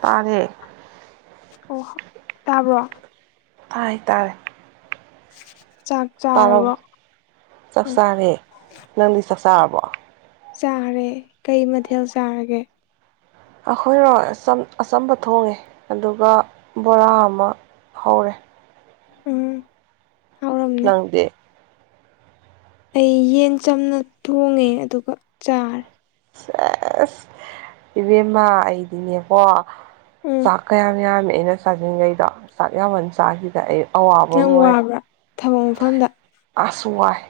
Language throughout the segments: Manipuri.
ꯇꯥꯔꯦ ꯑꯣ ꯇꯥꯕ꯭ꯔꯣ ꯇꯥꯏ ꯇꯥꯔꯦ ꯆꯥꯛ ꯇꯥꯔꯦ ꯆꯥꯔꯕ꯭ꯔꯣ ꯆꯥꯛ ꯎꯝ ꯆꯥꯔꯦ ꯅꯪꯗꯤ ꯆꯥꯛ ꯆꯥꯔꯕꯣ ꯆꯥꯔꯦ ꯀꯩ ꯃꯊꯦꯜ ꯆꯥꯔꯒꯦ ꯑꯩꯈꯣꯏꯔꯣ ꯑꯆꯝ ꯑꯆꯝꯕ ꯊꯣꯡꯉꯦ ꯑꯗꯨꯒ ꯕꯣꯔꯥ ꯑꯃꯥ ꯍꯧꯔꯦ ꯎꯝ ꯍꯥꯎꯔꯝꯅꯤ ꯅꯪꯗꯤ ꯑꯩ ꯌꯦꯟ ꯆꯝꯅ ꯊꯣꯡꯉꯦ ꯑꯗꯨꯒ ꯆꯥꯔꯦ ꯁꯦꯁ ꯏꯕꯦꯝꯃ ꯑꯩꯗꯤꯅꯤꯀꯣ ꯎꯝ ꯆꯥꯛ ꯀꯌꯥꯝ ꯌꯥꯝꯃꯤ ꯑꯩꯅ ꯆꯥꯖꯤꯟꯒ꯭ꯔꯤꯗꯣ ꯆꯥꯛ ꯌꯥꯝꯃꯟ ꯆꯥꯈꯤꯕꯗ ꯑꯩ ꯑꯋꯥꯕ ꯌꯥꯝ ꯑꯃ ꯑꯣꯏꯔꯦ ꯋꯥꯕ꯭ꯔꯥ ꯊꯕꯛ ꯃꯐꯝꯗ ꯑꯁ ꯋꯥꯏ꯫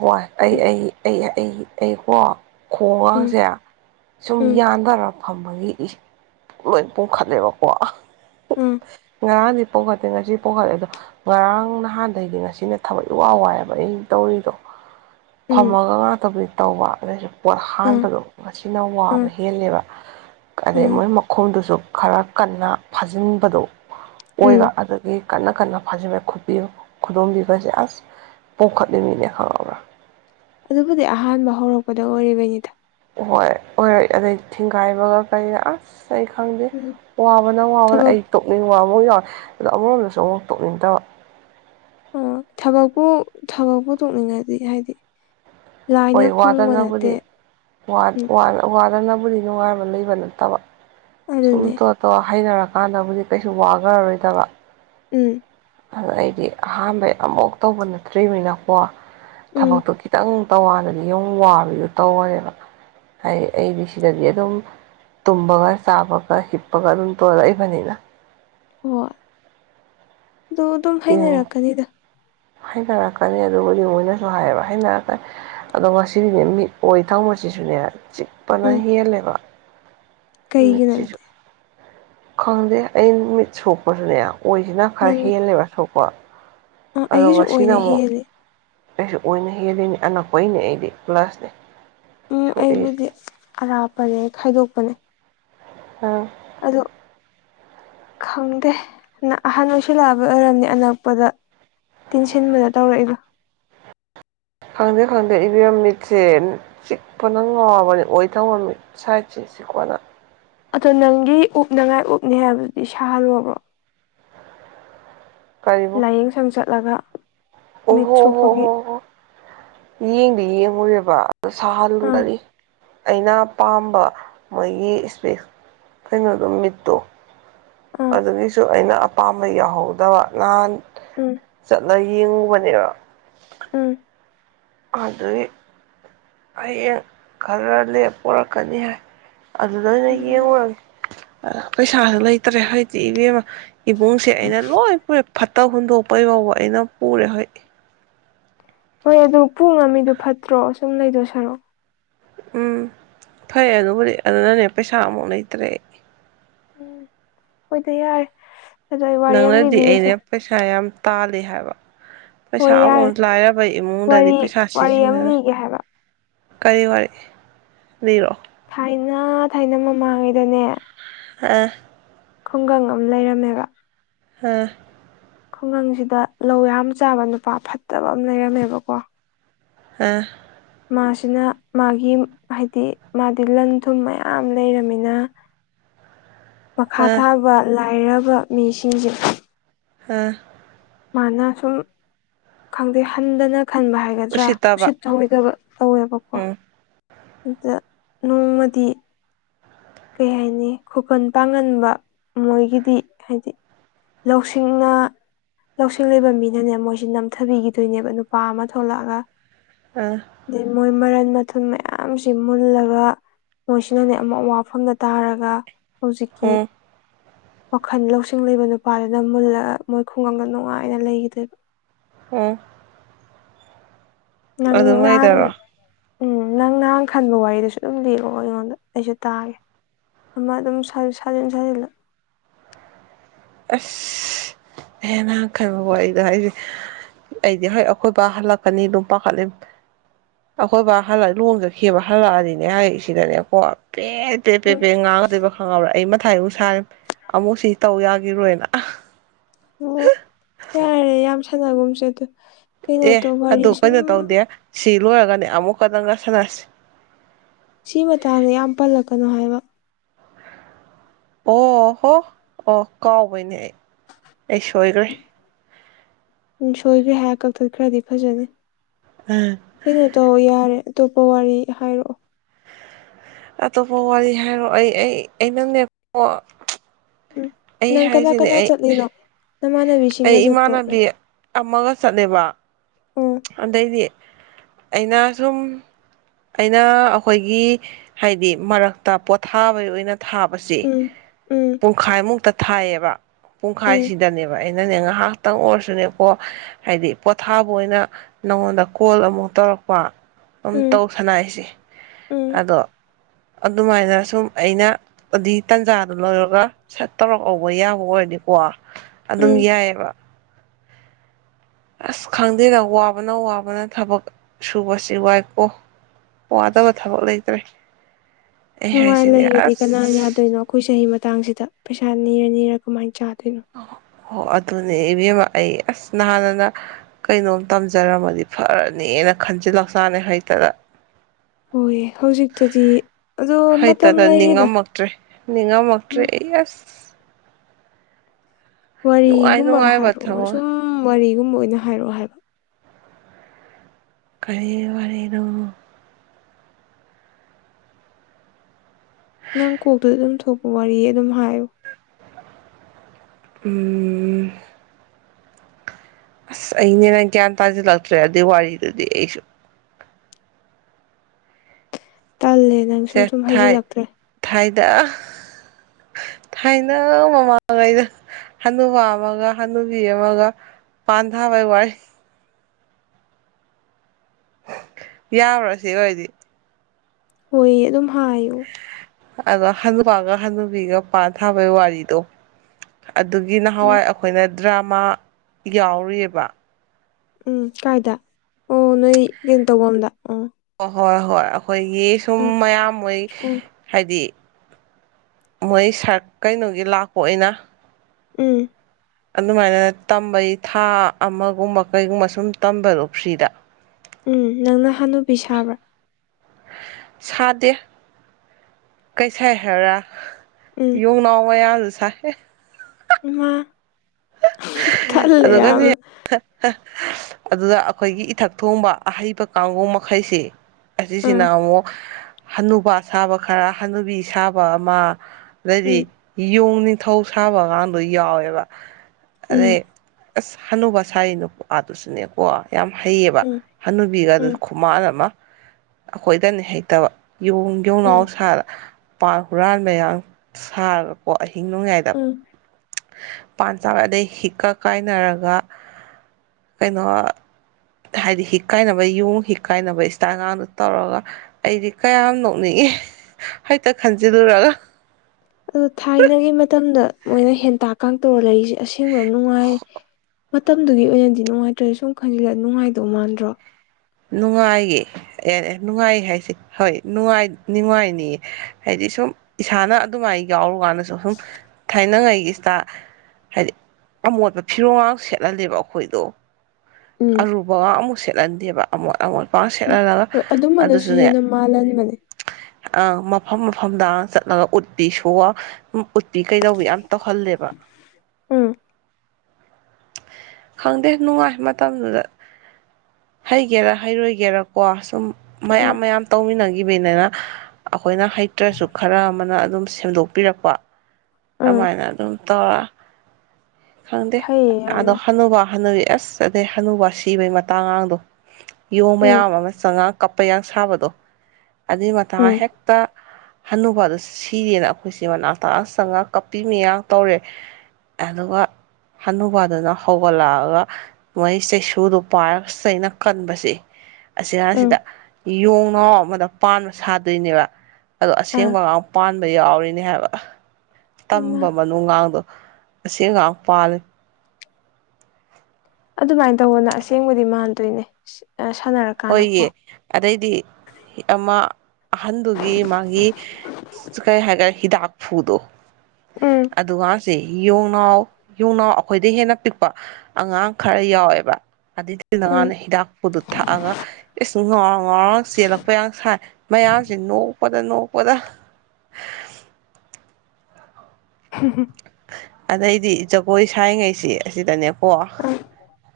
ꯍꯣꯏ ꯑꯩ ꯎꯝ ꯑꯩ ꯑꯩ ꯑꯩ ꯑꯩ ꯀꫭ꯫ ꯎꯝ ꯈꯣꯡꯒꯁꯦ ꯁꯨꯝ ꯎꯝ ꯌꯥꯟꯙꯔ ꯐꯝꯕꯒꯤ ꯏ ꯂꯣꯏ ꯄꯨꯝꯈꯠꯂꯦꯕꯀꯣ ꯎꯝ ꯉꯔꯥꯡꯗꯤ ꯄꯣꯈꯠꯇꯦ ꯉꯁꯤ ꯄꯣꯈꯠꯂꯦ ꯑꯗꯣ ꯉꯔꯥꯡ ꯅꯍꯥꯟꯗꯩꯗꯤ ꯉꯁꯤꯅ ꯊꯕꯛ ꯏꯋꯥ ꯋꯥꯏꯑꯦꯕ ꯑꯩꯅ ꯇꯧꯔꯤꯗꯣ꯫ ꯎꯝ ꯐꯝꯃꯒ ꯉꯥꯛꯇꯕꯨꯗꯤ ꯇꯧꯕ ꯑꯗꯨꯏꯁꯨ ꯄꯣꯠ ꯎꯝ ꯍꯥꯟꯕꯗꯣ ꯉꯁꯤꯅ ꯋꯥꯕ ꯎꯝ ꯍꯦꯜꯂꯦꯕ ꯑꯗꯩ ꯎꯝ ꯃꯣꯏ ꯃꯈꯣꯡꯗꯨꯁꯨ ꯈꯔ ꯀꯟꯅ ꯐꯥꯖꯤꯟꯕꯗꯣ ꯎꯝ ꯑꯣꯏꯕ ꯑꯗꯨ ꯏ ꯀꯟꯅ-ꯀꯟꯅ ꯐꯥꯖꯟꯕ ꯈꯨꯠꯄꯤ ꯈꯨꯗꯣꯝꯕꯤꯒꯁꯦ ꯑꯁ ꯄꯣꯡꯈꯠꯂꯤꯃꯤꯅꯦ ꯈꯪ ꯑꯗꯨꯕꯨꯗꯤ ꯑꯍꯥꯟꯕ ꯍꯧꯔꯛꯄꯗ ꯑꯣꯏꯔꯤꯕꯅꯤꯗ꯫ ꯍꯣꯏ ꯑꯣꯏꯔꯛ ꯑꯗꯩ ꯊꯤꯡꯒꯥꯏꯕꯒ ꯀꯔꯤꯒ ꯑꯁ꯫ ꯁ ꯑꯩ ꯈꯪꯗꯦ ꯎꯝ ꯋꯥꯕꯅ ꯋꯥꯕꯅ ꯊꯕꯛ ꯑꯩ ꯇꯣꯛꯅꯤꯡꯕ ꯑꯃꯨꯛ ꯌꯥꯎꯋꯦ ꯑꯗꯣ ꯑꯃꯔꯣꯝꯗꯁꯨ ꯑꯃꯨꯛ ꯇꯣꯛꯅꯤꯡꯗꯕ꯫ ꯎꯝ ꯊꯕꯛꯄꯨ ꯊꯕꯛꯄꯨꯨ ꯇꯣꯛꯅꯤꯡꯉꯗꯤ ꯍꯥꯏꯗꯤ ꯂꯥꯏꯅ ꯐꯪꯕ ꯅꯠꯇꯦ꯫ ꯋꯥꯠ ꯎꯝ ꯋꯥꯠ ꯋꯥꯗꯅꯕꯨꯗꯤ ꯅꯨꯡꯉꯥꯏꯕ ꯂꯩꯕ ꯅꯠꯇꯕ ꯑꯗꯨꯅꯦ ꯁꯨꯝꯇ ꯇꯣ ꯍꯩꯅꯔꯀꯥꯟꯗꯕꯨꯗꯤ ꯀꯩꯁꯨ ꯋꯥꯒꯔꯔꯣꯏꯗꯕ꯫ ꯎꯝ ꯑꯗ ꯑꯩꯗꯤ ꯑꯍꯥꯟꯕꯩ ꯑꯃꯨꯛ ꯇꯧꯕ ꯅꯠꯇ꯭ꯔꯤꯕꯅꯀꯣ ꯎꯝ ꯊꯕꯛꯇꯨ ꯈꯤꯇꯪ ꯇꯧꯉꯥꯟꯗꯗꯤ ꯌꯨꯡ ꯋꯥꯕꯗꯨ ꯇꯧꯔꯅꯦꯕ ꯍꯥꯏꯗꯤ ꯑꯩꯗꯤ ꯁꯤꯗꯗꯤ ꯑꯗꯨꯝ ꯇꯨꯝꯕꯒ ꯆꯥꯕꯒ ꯍꯤꯞꯄꯒ ꯑꯗꯨꯝ ꯇꫭꯔ ꯂꯩꯕꯅꯤꯅ꯫ ꯎꯝ ꯗꯨꯕꯨ ꯗꯨꯝ ꯍꯩꯅꯔꯛꯀꯅꯤꯗ꯫ ꯍꯩꯅꯔꯛꯀꯅꯤ ꯑꯗꯨꯕꯨꯗꯤ ꯃꯣꯏꯅꯁꯨ ꯍꯥꯏꯌꯦꯕ ꯍꯩꯅꯔꯛꯀꯅꯤ ꯑꯗꯣ ꯉꯁꯤꯗꯤꯅꯦ ꯃꯤꯠ ꯑꯣꯏ ꯊꯪꯕꯁꯤꯁꯨꯅꯦ ꯆꯤꯛꯄꯅ ꯎꯝ ꯍꯦꯜꯂꯦꯕ꯫ ꯏꯃꯤꯠꯁꯤꯁꯨ ꯀꯩꯒꯤꯅꯣꯗꯤ ꯈꯪꯗꯦ ꯑꯩ ꯃꯤꯠ ꯁꯣꯛꯄꯁꯨꯅꯦ ꯑꯣꯏꯁꯤꯅ ꯈꯔ ꯍꯦꯜꯂꯦꯕ ꯁꯣꯛꯄ꯫ ꯑ ꯑꯗꯣ ꯑꯩꯒꯤꯁꯨ ꯉꯁꯤꯅ ꯑꯣꯏꯅ ꯑꯃꯨꯛ ꯍꯦꯜꯂꯦ꯫ ꯑꯩꯁꯨ ꯑꯣꯏꯅ ꯍꯦꯜꯂꯤꯅꯦ ꯑꯅꯛꯄꯩꯅꯦ ꯑꯩꯗꯤ ꯄ꯭ꯂꯁꯅꯦ꯫ ꯎꯝ ꯁꯣꯛꯏꯁꯦ ꯑꯩꯕꯨꯗꯤ ꯑꯔꯥꯞꯄꯔꯦ ꯈꯥꯏꯗꯣꯛꯄꯅꯦ꯫ ꯑꯥ꯫ ꯑꯗꫭ ꯈꯪꯗꯦ ꯅ ꯑꯍꯥꯟꯕ ꯑꯣꯏꯁꯨ ꯂꯥꯛꯕ ꯑꯣꯏꯔꯝꯅꯤ ꯑꯅꯛꯄꯗ ꯇꯤꯟꯁꯤꯟꯕꯗ ꯇꯧꯔꯛꯏꯕ꯫ ꯈꯪꯗꯦ-ꯈꯪꯗꯦ ꯏꯕꯤꯌꯝ ꯃꯤꯠꯁꯦ ꯆꯤꯛꯄꯅ ꯉꯥꯎꯔꯕꯅꯤ ꯑꯣꯏꯗꯧꯔꯃꯤ ꯁꯥꯏꯠꯁꯦ ꯆꯤꯛꯄꯅ꯫ ꯑꯗꯣ ꯅꯪꯒꯤ ꯎꯞꯅꯉꯥꯏ ꯎꯞꯅꯤ ꯍꯥꯏꯕꯗꯨꯗꯤ ꯁꯥꯍꯜꯂꯨꯕ꯭ꯔꯣ꯫ ꯂꯥꯏꯌꯦꯡꯁꯪ ꯆꯠꯂꯒ꯫ ꯑꯣ ꯃꯤꯠ ꯍꯣ ꯍꯣ ꯁꯣꯛꯄꯒꯤ ꯍꯣ ꯍꯣ ꯌꯦꯡꯗꯤ ꯌꯦꯡꯉꯨꯨꯔꯦꯕ꯫ ꯗꫭ ꯑꯥ ꯁꯍꯜꯂꯨꯗꯔꯤ꯫ ꯑꯩꯅ ꯄꯥꯝꯕ ꯃꯣꯏꯒꯤ ꯏꯁ꯭ꯄꯤꯁ ꯀꯩꯅꯣꯗꯣ ꯃꯤꯠꯇꯣ ꯑꯥ ꯑꯗꯨꯒꯤꯁꯨ ꯑꯩꯅ ꯑꯄꯥꯝꯕ ꯌꯥꯎꯍꯧꯗꯕ ꯅꯍꯥꯟ ꯎꯝ ꯆꯠꯂ ꯌꯦꯡꯉꯨꯕꯅꯦꯕ꯫ ꯑꯥ ꯑꯗꯨꯒꯤ ꯍꯌꯦꯡ ꯈꯔ ꯂꯩ ꯄꯣꯔꯛꯀꯅꯤ ꯍꯥꯏ꯫ ꯑꯗꯨꯗ ꯑꯣꯏꯅ ꯎꯝ ꯌꯦꯡꯉꯨꯔꯒ ꯑꯥꯦ ꯄꯩꯁꯥꯁꯨ ꯂꯩꯇ꯭ꯔꯦ ꯍꯧꯖꯤꯛꯇꯤ ꯏꯕꯦꯝꯃ꯫ ꯏꯕꯨꯡꯁꯦ ꯑꯩꯅ ꯂꯣꯏ ꯄꯨꯔꯦ ꯐꯠꯇ ꯍꯨꯟꯗꯣꯛꯄꯩ ꯐꯥꯎꯕ ꯑꯩꯅ ꯄꯨꯔꯦ ꯍꯣꯏ꯫ ꯍꯣꯏ ꯑꯗꯨ ꯄꯨꯡ ꯉꯝꯃꯤꯗꯣ ꯐꯠꯇ꯭ꯔꯣ ꯁꯨꯝ ꯂꯩꯗꯣꯏ ꯁꯔꯨꯛ꯫ ꯎꯝ ꯐꯩ ꯑꯗꯨꯕꯨꯗꯤ ꯑꯗꯨꯗꯅꯦ ꯄꯩꯁꯥ ꯑꯝꯕꯨꯛ ꯂꯩꯇ꯭ꯔꯦ꯫ ꯎꯝ ꯍꯣꯏꯗ ꯌꯥꯔꯦ, ꯑꯗꯣ ꯑꯩ ꯋꯥꯔꯤ ꯑꯃ ꯅꯪꯅꯗꯤ ꯂꯤꯕꯤꯒꯦꯁꯦ꯫ ꯑꯩꯅ ꯄꯩꯁꯥ ꯌꯥꯝ ꯇꯥꯂꯤ ꯍꯥꯏꯕ꯫ ꯄꯩꯁꯥ ꯍꯣꯏ ꯌꯥꯔꯦ ꯑꯃꯨꯛ ꯂꯥꯏꯔꯕ ꯏꯃꯨꯡꯗꯗꯤ ꯋꯥꯔꯤ ꯄꯩꯁꯥ ꯋꯥꯔꯤ ꯑꯃ ꯁꯤꯖꯤꯟꯅꯔꯦ꯫ ꯂꯤꯒꯦ ꯍꯥꯏꯕ ꯀꯔꯤ ꯋꯥꯔꯤ? ꯂꯤꯔꯣ ꯊꯥꯏꯅ ꯊꯥꯏꯅ ꯃꯃꯥꯡꯉꯩꯗꯅꯦ ꯍ ꯈꯨꯡꯒꯪ ꯑꯃ ꯂꯩꯔꯝꯃꯦꯕ꯫ ꯍ ꯈꯨꯡꯒꯪꯁꯤꯗ ꯂꯧ ꯌꯥꯝ ꯆꯥꯕ ꯅꯨꯄꯥ ꯐꯠꯇꯕ ꯑꯃ ꯂꯩꯔꯝꯃꯦꯕꯀꯣ꯫ ꯍ ꯃꯥꯁꯤꯅ ꯃꯥꯒꯤ ꯍꯥꯏꯗꯤ ꯃꯥꯗꯤ ꯂꯟ ꯊꯨꯝ ꯃꯌꯥꯝ ꯂꯩꯔꯃꯤꯅ ꯃꯈꯥ ꯑ ꯊꯥꯕ ꯂꯥꯏꯔꯕ ꯃꯤꯁꯤꯡꯁꯦ ꯍ ꯃꯥꯅ ꯁꯨꯝ ꯈꯪꯗꯦ ꯍꯟꯗꯅ ꯈꯟꯕ ꯍꯥꯏ ꯒꯗ꯭ꯔꯥ ꯎꯁꯤꯠꯇꯕ ꯎꯁꯤꯠ ꯊꯧꯑꯣꯏꯗꯕ ꯇꯧꯋꯦꯕꯀꯣ ꯎꯝ ꯑꯗꯨꯗ ꯅꯣꯡꯃꯗꯤ ꯀꯩ ꯍꯥꯏꯅꯤ ꯈꯨꯀꯟ ꯄꯥꯡꯒꯟꯕ ꯃꯣꯏꯒꯤꯗꯤ ꯍꯥꯏꯗꯤ ꯂꯧꯁꯤꯡꯅꯥ ꯂꯧꯁꯤꯡ ꯂꯩꯕ ꯃꯤꯅꯅꯦ ꯃꯣꯏꯁꯦ ꯅꯝꯊꯕꯤꯒꯤꯗꯨꯏꯅꯦꯕ ꯅꯨꯄꯥ ꯑꯃ ꯊꯣꯛꯂꯛꯑꯒ꯫ ꯑ ꯗꯦꯟ ꯃꯣꯏ ꯃꯔꯟ ꯃꯊꯨꯝ ꯃꯌꯥꯝꯁꯤ ꯃꯨꯜꯂꯒ ꯃꯣꯏꯁꯤꯅꯅꯦ ꯑꯃꯛ ꯑꯋꯥ ꯐꯝꯗ ꯇꯥꯔꯒ ꯍꯧꯖꯤꯛꯀꯤ ꯎꯝ ꯋꯥꯈꯜ ꯂꯧꯁꯤꯡ ꯂꯩꯕ ꯅꯨꯄꯥꯗꯨꯅ ꯃꯨꯜꯂ ꯃꯣꯏ ꯈꯨꯡꯒꯪꯗꯣ ꯅꯨꯡꯉꯥꯏꯅ ꯂꯩꯒꯤꯗꯣꯏꯕ꯫ [unintelligible] ꯅꯪ ꯅꯍꯥꯟ ꯑꯗꯨꯃꯥꯏꯗꯔꯣ ꯎꯝ ꯅꯪ ꯅꯍꯥꯟ ꯈꯟꯕ ꯋꯥꯔꯤꯗꯨꯁꯨ ꯑꯗꯨꯝ ꯂꯤꯔꯛꯑꯣ ꯑꯩꯉꯣꯟꯗ, ꯑꯩꯁꯨ ꯇꯥꯒꯦ꯫ ꯑꯃ ꯑꯗꯨꯝ ꯁꯥ-ꯁꯥꯖꯤꯟ ꯁꯥꯖꯤꯜꯂꯨ꯫ ꯑꯁ ꯑꯩꯅ ꯅꯍꯥꯟ ꯈꯟꯕ ꯋꯥꯔꯤꯗꯣ ꯍꯥꯏꯁꯦ ꯑꯩꯗꯤ ꯍꯣꯏ ꯑꯩꯈꯣꯏꯕꯥ ꯍꯜꯂꯛꯀꯅꯤ ꯗꯨꯝ ꯄꯥꯈꯠꯂꯦꯕ ꯑꯈꯣꯏ ꯕꯥ ꯍꯜꯂꯛ ꯂꯨꯍꯧꯡ ꯆꯠꯈꯤꯕ ꯍꯜꯂꯛꯑꯗꯤꯅꯦ ꯍꯥꯏ ꯁꯤꯗꯅꯦꯀꯣ ꯄꯦꯠ ꯄꯦꯠ ꯄꯦꯠ ꯎꯝ ꯄꯦ ꯉꯥꯡꯒꯗꯣꯏꯕ ꯈꯪꯉꯕ꯭ꯔ ꯑꯩ ꯃꯊꯥ ꯑꯃꯨꯛ ꯁꯥꯔꯦ ꯑꯃꯨꯛ ꯁꯤ ꯇꯧ ꯌꯥꯒꯤꯔꯣꯏꯅ ꯑꯣ ꯌꯥꯔꯦ ꯌꯥꯝ ꯁꯥꯟꯅꯒꯨꯝꯁꯦ ꯑꯗꯨ ꯀꯩꯅꯣ ꯑꯦ ꯇꯧ ꯋꯥꯔꯤ ꯑꯗꯨ ꯁꯨꯝ ꯀꯩꯅꯣ ꯇꯧꯗꯦ ꯁꯤ ꯂꯣꯏꯔꯒꯅꯦ ꯑꯃꯨꯛꯀ ꯅꯪꯒ ꯁꯥꯟꯅꯁꯤ ꯁꯤ ꯃꯇꯥꯡꯗ ꯌꯥꯝ ꯄꯜꯂꯛꯀꯅꯣ ꯍꯥꯏꯕ꯫ ꯑꯣ ꯍꯣ ꯑꯣ ꯀꯥꯎꯕꯩꯅꯦ ꯑꯩ꯫ ꯑꯩ ꯁꯣꯏꯒ꯭ꯔꯦ꯫ ꯎꯝ ꯁꯣꯏꯒ꯭ꯔꯦ ꯍꯥꯏꯔ ꯀꯛꯊꯠꯈ꯭ꯔꯗꯤ ꯐꯖꯅꯤ꯫ ꯑ ꯀꯩꯅꯣ ꯇꯧ ꯌꯥꯔꯦ ꯑꯇꯣꯞꯄ ꯋꯥꯔꯤ ꯍꯥꯏꯔꯛꯑꯣ꯫ ꯑꯇꯣꯞꯄ ꯋꯥꯔꯤ ꯍꯥꯏꯔꯣ ꯑꯩ ꯑꯩ ꯑꯩ ꯅꯪꯅꯦꯀꯣ ꯎꯝ ꯑꯩ ꯅꯪ ꯀꯅꯥ ꯍꯥꯏꯁꯤꯅꯦ ꯀꯅꯥ ꯑꯩ ꯆꯠꯂꯤꯅꯣ ꯑꯩ ꯅꯃꯥꯟꯅꯕꯤꯁꯤꯡꯒ ꯆꯠꯄ꯭ꯔꯣ ꯏꯃꯥꯟꯅꯕꯤ ꯑꯃꯒ ꯆꯠꯂꯦꯕ꯫ ꯎꯝ ꯑꯗꯩꯗꯤ ꯑꯩꯅ ꯁꯨꯝ ꯑꯩꯅ ꯑꯈꯣꯏꯒꯤ ꯍꯥꯏꯗꯤ ꯃꯔꯛꯇ ꯄꯣꯊꯥꯕꯩ ꯑꯣꯏꯅ ꯊꯥꯕꯁꯦ ꯎꯝ ꯎꯝ ꯄꯨꯡꯈꯥꯏꯃꯨꯛꯇ ꯊꯥꯏꯌꯦꯕ ꯎꯝ ꯄꯨꯡꯈꯥꯏꯁꯤꯗꯅꯦꯕ ꯑꯩꯅꯅꯦ ꯉꯥꯏꯍꯥꯛꯇꯪ ꯑꯣꯏꯔꯁꯨꯅꯦꯀꯣ ꯍꯥꯏꯗꯤ ꯄꯣꯊꯥꯕ ꯑꯣꯏꯅ ꯅꯉꯣꯟꯗ ꯀꯣꯜ ꯑꯃꯨꯛ ꯇꯧꯔꯛꯄ ꯑꯗꯨꯝ ꯎꯝ ꯇꯧ ꯁꯅꯥꯏꯁꯦ ꯎꯝ ꯑꯗꯣ ꯑꯗꯨꯃꯥꯏꯅ ꯁꯨꯝ ꯑꯩꯅ ꯑꯗꯨꯏ ꯇꯟꯖꯥꯗꯨ ꯂꯧꯔꯒ ꯁꯠ ꯇꯧꯔꯛꯑꯧꯕ ꯌꯥꯕ ꯑꯣꯏꯔꯗꯤꯀꯣ ꯑꯗꯨꯝ ꯎꯝ ꯌꯥꯏꯌꯦꯕ ꯑꯁ ꯈꯪꯗꯦꯗ ꯋꯥꯕꯅ ꯋꯥꯕꯅ ꯊꯕꯛ ꯁꯨꯕꯁꯤ ꯋꯥꯏꯀꯣ ꯋꯥꯗꯕ ꯊꯕꯛ ꯂꯩꯇ꯭ꯔꯦ ꯑꯩ ꯅꯨꯡꯉꯥꯏ ꯍꯥꯏꯁꯤꯅꯦ ꯂꯩꯒꯦꯗꯤ ꯀꯅꯥ ꯑꯁ ꯌꯥꯗꯣꯏꯅꯣ ꯑꯩꯈꯣꯏ ꯆꯍꯤ ꯃꯇꯥꯡꯁꯤꯗ ꯄꯩꯁꯥ ꯅꯤꯔ ꯅꯤꯔ ꯀꯃꯥꯏꯅ ꯆꯥꯗꯣꯏꯅꯣ ꯍꯣ ꯑꯗꯨꯅꯦ ꯏꯕꯦꯝꯃ ꯑꯩ ꯑꯁ ꯅꯍꯥꯟꯅ ꯀꯩꯅꯣꯝ ꯇꯝꯖꯔꯝꯃꯗꯤ ꯐꯔꯅꯦꯅ ꯈꯟꯖꯤꯟ ꯂꯥꯛꯆꯥꯅꯦ ꯍꯩꯇꯗ ꯍꯣꯏ ꯍꯧꯖꯤꯛꯇꯗꯤ ꯑꯗꯣ ꯃꯇꯝ ꯍꯩꯇꯗ ꯂꯩꯔꯤꯗ ꯅꯤꯡꯉꯝꯃꯛꯇꯛꯇ꯭ꯔꯦ ꯅꯤꯡꯉꯝꯃꯇ꯭ꯔꯦ ꯑꯩ ꯑꯁ ꯅꯨꯡꯉꯥꯏ ꯋꯥꯔꯤꯒꯨꯝꯕ ꯅꯨꯡꯉꯥꯏꯕ ꯍꯥꯏꯔꯛꯑꯣ ꯊꯕꯛ ꯁꯨꯝ ꯋꯥꯔꯤꯒꯨꯝꯕ ꯑꯣꯏꯅ ꯍꯥꯏꯔꯛꯑꯣ ꯍꯥꯏꯕ ꯀꯔꯤ ꯋꯥꯔꯤꯅꯣ ꯅꯪ ꯀꯣꯛꯇꯨꯗ ꯑꯗꯨꯝ ꯊꯣꯛꯄ ꯋꯥꯔꯤ ꯑꯗꯨꯝ ꯍꯥꯏꯌꯣ ꯎꯝ ꯎꯝ ꯑꯁ ꯑꯩꯅꯦ ꯍꯦꯟꯅ ꯒ꯭ꯌꯥꯟ ꯇꯥꯁꯤꯜꯂꯛꯇ꯭ꯔꯦ ꯑꯗꯨꯏ ꯋꯥꯔꯤꯗꯨꯗꯤ ꯑꯩꯁꯨ ꯇꯜꯂꯦ ꯅꯪ ꯁꯨꯝ ꯁꯦ ꯁꯨꯝ ꯊꯥꯏ ꯍꯩꯖꯤꯜꯂꯛꯇ꯭ꯔꯦ ꯊꯥꯥꯏꯗ ꯊꯥꯏꯅ ꯃꯃꯥꯡꯉꯩꯗ ꯍꯅꯨꯕ ꯑꯃꯒ ꯍꯅꯨꯕꯤ ꯑꯃꯒ ꯄꯥꯟꯊꯥꯕꯩ ꯋꯥꯔꯤ ꯌꯥꯕ꯭ꯔꯁꯤ ꯑꯣꯏꯔꯗꯤ ꯍꯣꯏ ꯑꯗꯨꯝ ꯍꯥꯏꯌꯨ ꯑꯗꯣ ꯍꯅꯨꯕꯥꯒ ꯍꯟꯅꯨꯕꯤꯒ ꯄꯥꯟ ꯊꯥꯕꯩ ꯋꯥꯔꯤꯗꯣ ꯑꯗꯨꯒꯤ ꯎꯝ ꯅꯍꯥꯟꯋꯥꯏ ꯑꯩꯈꯣꯏꯅ ꯗ꯭ꯔꯃꯥ ꯌꯥꯎꯔꯨꯏꯑꯥꯕ ꯎꯝ ꯀꯥꯏꯗ ꯑꯣ ꯅꯣꯏ ꯀꯩꯅꯣ ꯇꯧꯕꯝꯗ ꯑꯣ ꯑꯣ ꯍꯣꯏ ꯍꯣꯏ ꯑꯩꯈꯣꯏꯒꯤ ꯁꯨꯝ ꯎꯝ ꯃꯌꯥꯝ ꯃꯣꯏ ꯎꯝ ꯍꯥꯏꯗꯤ ꯃꯣꯏꯔ ꯁꯥꯔ ꯀꯩꯅꯣꯒꯤ ꯂꯥꯛꯄ ꯑꯣꯏꯅ ꯎꯝ ꯑꯗꯨꯃꯥꯏꯅ ꯇꯝꯕꯩ ꯊꯥ ꯑꯃꯒꯨꯝꯕ ꯀꯩꯒꯨꯝꯕ ꯁꯨꯝ ꯇꯝꯕꯗꯣ ꯐ꯭ꯔꯤꯗ ꯎꯝ ꯅꯪ ꯅ ꯍꯥꯟꯅꯨꯕꯤ ꯁꯥꯕ꯭ꯔꯥ ꯁꯥꯗꯦ ꯀꯩꯁꯥꯏ ꯍꯥꯏꯔꯣꯔ ꯎꯝ ꯌꯣꯡꯅꯥꯎ ꯃꯌꯥꯝꯗꯣ ꯁꯥꯏ ꯏꯃꯥ ꯇꯜꯂꯦ ꯑꯗꯨꯒꯅꯦ ꯌꯥꯝꯅ ꯑꯗꯨꯗ ꯑꯩꯈꯣꯏꯒꯤ ꯏꯊꯛ ꯊꯣꯡꯕ ꯑꯍꯩꯕ ꯀꯥꯡꯒꯨ ꯃꯈꯩꯁꯦ ꯑꯁꯤꯁꯤꯅ ꯑꯥ ꯑꯃꯨꯛ ꯍꯅꯨꯕ ꯁꯥꯕ ꯈꯔ ꯍꯅꯨꯕꯤ ꯁꯥꯕ ꯑꯃ ꯑꯗꯩꯗꯤ ꯎꯝ ꯌꯣꯡ ꯅꯤꯡꯊꯧ ꯁꯥꯕ ꯀꯥꯟꯗꯣ ꯌꯥꯎꯋꯦꯕ ꯎꯝ ꯑꯗꯩ ꯑꯁ ꯍꯅꯨꯕ ꯁꯥꯔꯤ ꯅꯨꯄꯥꯄꯥꯗꯨꯁꯨꯅꯦꯀꯣ ꯌꯥꯝ ꯍꯩꯌꯦꯕ ꯎꯝ ꯍꯅꯨꯕꯤꯒ ꯗꯣ ꯎꯝ ꯈꯨꯃꯥꯟ ꯑꯃ ꯑꯩꯈꯣꯏꯗꯅꯦ ꯍꯩꯇꯕ ꯌꯣꯡꯅꯥꯎ ꯎꯝ ꯁꯥꯔ ꯄꯥꯟ ꯍꯨꯔꯥꯟꯕ ꯃꯌꯥꯝ ꯁꯥꯔꯒꯀꯣ ꯑꯍꯤꯡ ꯅꯣꯡꯌꯥꯏꯗ [unintelligible] ꯄꯥꯟ ꯆꯥꯕ ꯑꯗꯩ ꯍꯤꯛꯀ ꯀꯥꯏꯅꯔꯒ ꯀꯩꯅꯣ ꯍꯥꯏꯗꯤ ꯍꯤꯛ ꯀꯥꯏꯅꯕꯩ ꯌꯣꯡ ꯍꯤꯛ ꯀꯥꯏꯅꯕꯩ ꯏꯁꯇꯥꯏꯜ ꯒꯥꯗꯨ ꯇꯧꯔꯒ ꯑꯩꯗꯤ ꯀꯌꯥꯝ ꯅꯣꯛꯅꯤꯡꯏꯤ ꯍꯩꯇ ꯈꯟꯖꯤꯜꯂꯨꯔꯒ ꯑꯗꯨ ꯊꯥꯏꯅꯒꯤ ꯃꯇꯝꯗ ꯃꯣꯏꯅ ꯍꯦꯟꯇꯥꯛ ꯀꯥꯡ ꯇꯧꯔ ꯂꯩꯔꯤꯁꯦ ꯑꯁꯦꯡꯕ ꯅꯨꯡꯉꯥꯏ ꯃꯇꯝꯗꯨꯒꯤ ꯑꯣꯏꯅꯗꯤ ꯅꯨꯡꯉꯥꯏꯇ꯭ꯔꯁꯨ ꯁꯨꯝ ꯈꯟꯖꯤꯜꯂ ꯅꯨꯡꯉꯥꯏꯗꯧ ꯃꯥꯟꯗ꯭ꯔꯣ ꯅꯨꯡꯉꯥꯏꯌꯦ ꯑꯦ ꯑꯦ ꯅꯨꯡꯉꯥꯏ ꯍꯥꯏꯁꯦ ꯍꯣꯏ ꯅꯨꯡꯉꯥꯏ ꯅꯨꯡꯉꯥꯏꯅꯤ ꯍꯥꯏꯗꯤ ꯁꯨꯝ ꯏꯁꯥꯅ ꯑꯗꯨꯃꯥꯏ ꯌꯥꯎꯔꯨꯀꯥꯟꯗꯁꯨ ꯁꯨꯝ ꯊꯥꯏꯅꯉꯩ ꯁ꯭ꯇꯥꯏꯜ ꯍꯥꯏꯗꯤ ꯑꯃꯣꯠꯄ ꯐꯤꯔꯣꯜꯉꯥꯛ ꯁꯦꯠꯍꯜꯂꯦꯕ ꯑꯩꯈꯣꯏꯗꯣ ꯎꯝ ꯑꯔꯨꯕꯒ ꯑꯝꯕꯧ ꯁꯦꯠꯍꯟꯗꯦꯕ ꯑꯃꯣꯠ ꯑꯃꯣꯠꯄ ꯎꯝ ꯁꯦꯠꯍꯜꯂꯒ ꯍꯣꯏ ꯑꯗꯨꯝꯕꯅꯁꯨ ꯍꯦꯟꯅ ꯃꯥꯜꯍꯟꯕꯅꯦ ꯑꯪ ꯃꯐꯝ ꯃꯐꯝꯗ ꯆꯠꯂꯒ ꯎꯠꯄꯤ ꯁꯣ ꯎꯠꯄꯤ ꯀꯩꯗꯧꯕꯤ ꯌꯥꯝ ꯇꯧꯍꯜꯂꯦꯕ ꯎꯝ ꯈꯪꯗꯦ ꯅꯨꯡꯉꯥꯏ ꯃꯇꯝꯗꯨꯗ ꯍꯩꯒꯦꯔ ꯍꯩꯔꯣꯏꯒꯦꯔꯀꯣ ꯁꯨꯝ ꯎꯝ ꯃꯌꯥꯝ ꯃꯌꯥꯝ ꯇꯧꯃꯤꯟꯅꯒꯤꯕꯩꯅꯦꯅ ꯑꯩꯈꯣꯏꯅ ꯍꯩꯇ꯭ꯔꯁꯨ ꯈꯔ ꯑꯃꯅ ꯑꯗꯨꯝ ꯁꯦꯝꯗꯣꯛꯄꯤꯔꯛꯄ ꯎꯝ ꯑꯃꯅ ꯑꯗꯨꯝ ꯇꯧꯔ ꯈꯪꯗꯦ ꯏꯌ ꯑꯗꯣ ꯍꯅꯨ ꯍꯅꯨꯕꯤ ꯑꯁ ꯑꯗꯩ ꯍꯅꯨꯕ ꯁꯤꯕꯩ ꯃꯇꯥꯉꯥꯡꯗꯣ ꯌꯣꯡ ꯎꯝ ꯃꯌꯥꯝ ꯑꯃ ꯆꯪꯉꯛꯑ ꯀꯞꯄ ꯌꯥꯝ ꯁꯥꯕꯗꯣ ꯑꯗꯨꯏ ꯃꯇꯥꯡ ꯎꯝ ꯍꯦꯛ ꯇ ꯍꯟꯅꯨꯕꯗꯨ ꯁꯤꯔꯦꯅ ꯑꯩꯈꯣꯏꯁꯦ ꯃꯅꯥꯛꯇ ꯆꯪꯉꯛꯑ ꯀꯞꯄꯤ ꯃꯌꯥꯝ ꯇꯧꯔꯦ ꯑꯗꯨꯒ ꯍꯅꯨꯕꯗꯨꯅ ꯍꯧꯒꯠꯂꯛꯑꯒ ꯃꯥꯏ ꯆꯩꯁꯨꯗꯣ ꯄꯥꯏꯔꯒ ꯆꯩꯅ ꯀꯟꯕꯁꯤ ꯑꯁꯤ ꯎꯝ ꯀꯥꯟꯁꯤꯗ ꯌꯣꯡꯅꯥꯎ ꯑꯃꯗ ꯄꯥꯟꯕ ꯁꯥꯗꯨꯏꯅꯦꯕ ꯑꯗꯣ ꯑꯥ ꯑꯁꯦꯡꯕꯒ ꯄꯥꯟꯕ ꯌꯥꯎꯔꯤꯅꯦ ꯍꯥꯏꯕ ꯏꯃꯥ ꯇꯝꯕ ꯃꯅꯨꯡꯒꯥꯡꯗꯣ ꯑꯁꯤꯉꯥꯛ ꯄꯥꯜꯂꯤ ꯑꯗꯨꯃꯥꯏ ꯇꯧꯕꯅ ꯑꯁꯦꯡꯕꯗꯤ ꯃꯥꯟꯅꯗꯣꯏꯅꯦꯑ ꯁꯥꯟꯅꯔꯛ ꯍꯣꯏꯌꯦ ꯑꯗꯩꯗꯤ ꯑꯃ ꯑꯍꯟꯗꯨꯒꯤ ꯃꯥꯒꯤ ꯀꯔꯤ ꯍꯥꯒꯦꯔ ꯍꯤꯗꯥꯛ ꯐꯨꯗꯣ ꯎꯝ ꯑꯗꯨꯒꯥꯟꯁꯦ ꯌꯣꯡꯅꯥꯎ ꯌꯣꯡꯅꯥꯎ ꯑꯩꯈꯣꯏꯗꯩ ꯍꯦꯟꯅ ꯄꯤꯛꯄ ꯑꯉꯥꯡ ꯈꯔ ꯌꯥꯎꯋꯦꯕ ꯑꯗꯨꯏꯗꯨꯅ ꯎꯝ ꯃꯥꯅ ꯍꯤꯗꯥꯛꯄꯨꯗꯨ ꯊ ꯑꯒ ꯏꯁ ꯉꯣꯔꯣꯡ ꯉꯣꯔꯣꯡ ꯆꯦꯜꯂꯛꯄ ꯌꯥꯝ ꯁꯥꯏ ꯃꯌꯥꯝꯁꯦ ꯅꯣꯛꯄꯗ ꯅꯣꯛꯄꯗ ꯍꯨꯝ ꯍꯨꯝ ꯑꯗꯩꯗꯤ ꯖꯒꯣꯏ ꯁꯥꯏꯉꯩꯁꯤ ꯑꯁꯤꯗꯅꯦꯕ ꯑꯣ ꯑꯥ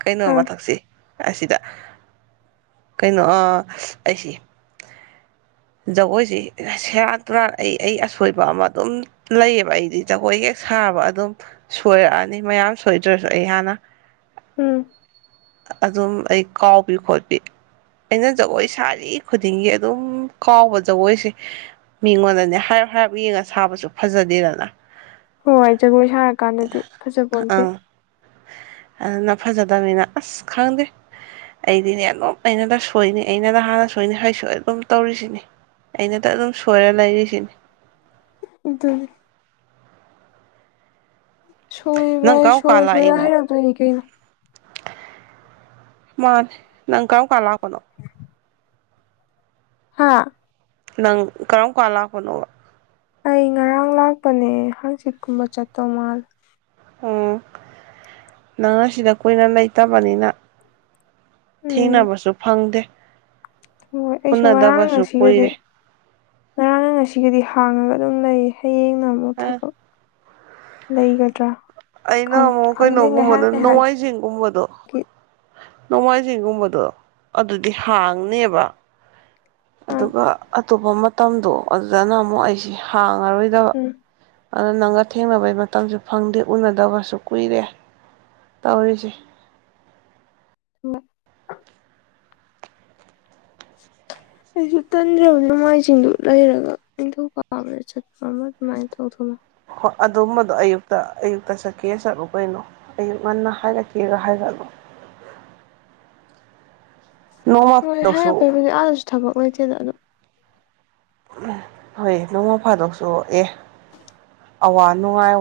ꯀꯩꯅꯣ ꯑꯥ ꯃꯊꯛꯁꯦ ꯑꯁꯤꯗ ꯀꯩꯅꯣ ꯑ ꯑꯩꯁꯤ ꯖꯒꯣꯏꯁꯤ ꯁꯦꯔꯥꯟ ꯇꯨꯔꯥꯟ ꯑꯩ ꯑꯩ ꯑꯁꯣꯏꯕ ꯑꯃ ꯑꯗꯨꯝ ꯂꯩꯑꯕ ꯑꯩꯗꯤ ꯖꯒꯣꯏ ꯍꯦꯛ ꯁꯥꯕ ꯑꯗꯨꯝ ꯁꯣꯏꯔꯛꯑꯅꯤ ꯃꯌꯥꯝ ꯁꯣꯏꯗ꯭ꯔꯁꯨ ꯑꯩ ꯍꯥꯟꯅ ꯎꯝ ꯑꯗꯨꯝ ꯑꯩ ꯀꯥꯎꯕꯤ ꯈꯣꯠꯄꯤ ꯑꯩꯅ ꯖꯒꯣꯏ ꯁꯥꯔꯤ ꯈꯨꯗꯤꯡꯒꯤ ꯑꯗꯗꯨꯝ ꯀꯥꯎꯕ ꯖꯒꯣꯏꯁꯦ ꯃꯤꯉꯣꯟꯗꯅꯦ ꯍꯥꯏꯔꯞ ꯍꯥꯏꯔꯞ ꯌꯦꯡꯉ ꯁꯥꯕꯁꯨ ꯐꯖꯗꯦꯗꯅ ꯍꯣꯏ ꯖꯒꯣꯏ ꯁꯥꯔꯀꯥꯟꯗꯗꯤ ꯐꯖꯕꯣꯟꯇꯦ ꯑꯪ ꯑꯗꯨꯅ ꯐꯖꯗꯕꯅꯤꯅ ꯑꯁ ꯈꯪꯗꯦ ꯑꯩꯗꯤꯅꯦ ꯑꯗꯨꯝ ꯑꯩꯅꯗ ꯁꯣꯏꯅꯤ ꯑꯩꯅꯗ ꯍꯥꯟꯅ ꯁꯣꯏꯅꯤ ꯍꯥꯏꯁꯨ ꯍꯥꯏꯒꯨꯝ ꯇꯧꯔꯤꯁꯦ ꯑꯩꯅꯗ ꯑꯗꯨꯝ ꯁꯣꯏꯔ ꯂꯩꯔꯤꯁꯤꯅꯦ ꯎꯝ ꯁꯣꯏꯕ ꯅꯪ ꯀꯔꯝ ꯀꯥꯟ ꯁꯣꯏꯔ ꯁꯣꯏꯔ ꯂꯥꯛꯏꯅꯣ ꯍꯩꯔꯛꯇꯣꯏꯅꯤ ꯀꯩꯅꯣ ꯃꯥꯅꯦ ꯅꯪ ꯀꯔꯝ ꯀꯥꯟ ꯂꯥꯛꯄꯅꯣ ꯍꯥꯥ ꯅꯪ ꯀꯔꯝ ꯀꯥꯟ ꯂꯥꯛꯄꯅꯣꯕ ꯑꯩ ꯉꯔꯥꯡ ꯂꯥꯛꯄꯅꯦ ꯍꯥꯡꯆꯤꯠꯀꯨꯝꯕ ꯆꯠꯇꯧ ꯃꯥꯜꯂꯦ ꯎꯝ ꯅꯪꯅ ꯁꯤꯗ ꯀꯨꯏꯅ ꯂꯩꯇꯕꯅꯤꯅ ꯎꯝ ꯊꯦꯡꯅꯕꯁꯨ ꯐꯪꯗꯦ ꯍꯣꯏ ꯑꯩꯁꯨ ꯉꯔꯥꯡ ꯎꯅꯗꯕꯁꯨ ꯉꯁꯤꯒꯗꯤ ꯀꯨꯏꯔꯦ ꯉꯔꯥꯡꯅ ꯉꯁꯤꯒꯗꯤ ꯍꯥꯡꯉꯒ ꯑꯗꯨꯝ ꯂꯩ ꯍꯌꯦꯡꯅ ꯑꯃꯨꯛ ꯑ ꯊꯕꯛ ꯂꯩꯒꯗ꯭ꯔꯥ ꯑꯩꯅ ꯈꯪ ꯑꯃꯨꯛ ꯈꯪꯗꯦ ꯉꯥꯏꯍꯥꯛ ꯀꯩꯅꯣꯒꯨꯝꯕꯗ ꯉꯥꯏꯍꯥꯛꯀꯤ ꯅꯣꯡꯃꯥꯏꯖꯤꯡꯒꯨꯝꯕꯗꯣ ꯅꯣꯡꯃꯥꯏꯖꯤꯡꯒꯨꯝꯕꯗꯣ ꯑꯗꯨꯗꯤ ꯍꯥꯡꯅꯦꯕ ꯑꯥ ꯑꯗꯨꯒ ꯑꯇꯣꯞꯄ ꯃꯇꯝꯗꯣ ꯑꯗꯨꯗꯅ ꯑꯃꯨꯛ ꯑꯩꯁꯤ ꯍꯥꯡꯉꯔꯣꯏꯗꯕ ꯎꯝ ꯑꯗꯨ ꯅꯪꯒ ꯊꯦꯡꯅꯕꯩ ꯃꯇꯝꯁꯨ ꯐꯪꯗꯦ ꯎꯅꯗꯕꯁꯨ ꯀꯨꯏꯔꯦ ꯇꯧꯔꯤꯁꯦ ꯎꯝ [inaudible] ꯑꯩꯁꯨ ꯇꯟꯗ꯭ꯔꯕ ꯅꯣꯡꯃꯥꯏꯁꯤꯡꯗꯨ ꯂꯩꯔꯒ ꯅꯤꯡꯊꯧꯀꯥꯕꯗ ꯆꯠꯄ ꯑꯃ ꯑꯗꯨꯃꯥꯏꯅ ꯇꯧꯊꯣꯛꯃ ꯍꯣꯏ ꯑꯗꯨꯝꯕꯗꯣ ꯑꯌꯨꯛꯇ ꯑꯌꯨꯛꯇ ꯆꯠꯀꯦ ꯆꯠꯂꯨ ꯀꯩꯅꯣ ꯑꯌꯨꯛ ꯉꯟꯅ ꯍꯥꯏꯒꯠꯀꯦꯒ ꯍꯥꯏꯒꯠꯂꯨ ꯅꯣꯡꯃ ꯍꯣꯏ ꯐꯥꯗꯣꯛꯁꯨ ꯍꯥꯏꯒꯠꯄꯩꯕꯨꯗꯤ ꯑꯗꯥꯁꯨ ꯊꯕꯛ ꯂꯩꯇꯦꯗ ꯑꯗꯨ ꯎꯝ ꯍꯣꯏ ꯅꯣꯡꯃ ꯐꯥꯗꯣꯛ ꯁꯨ ꯑꯦ ꯑꯋꯥ ꯅꯨꯡꯉꯥꯏ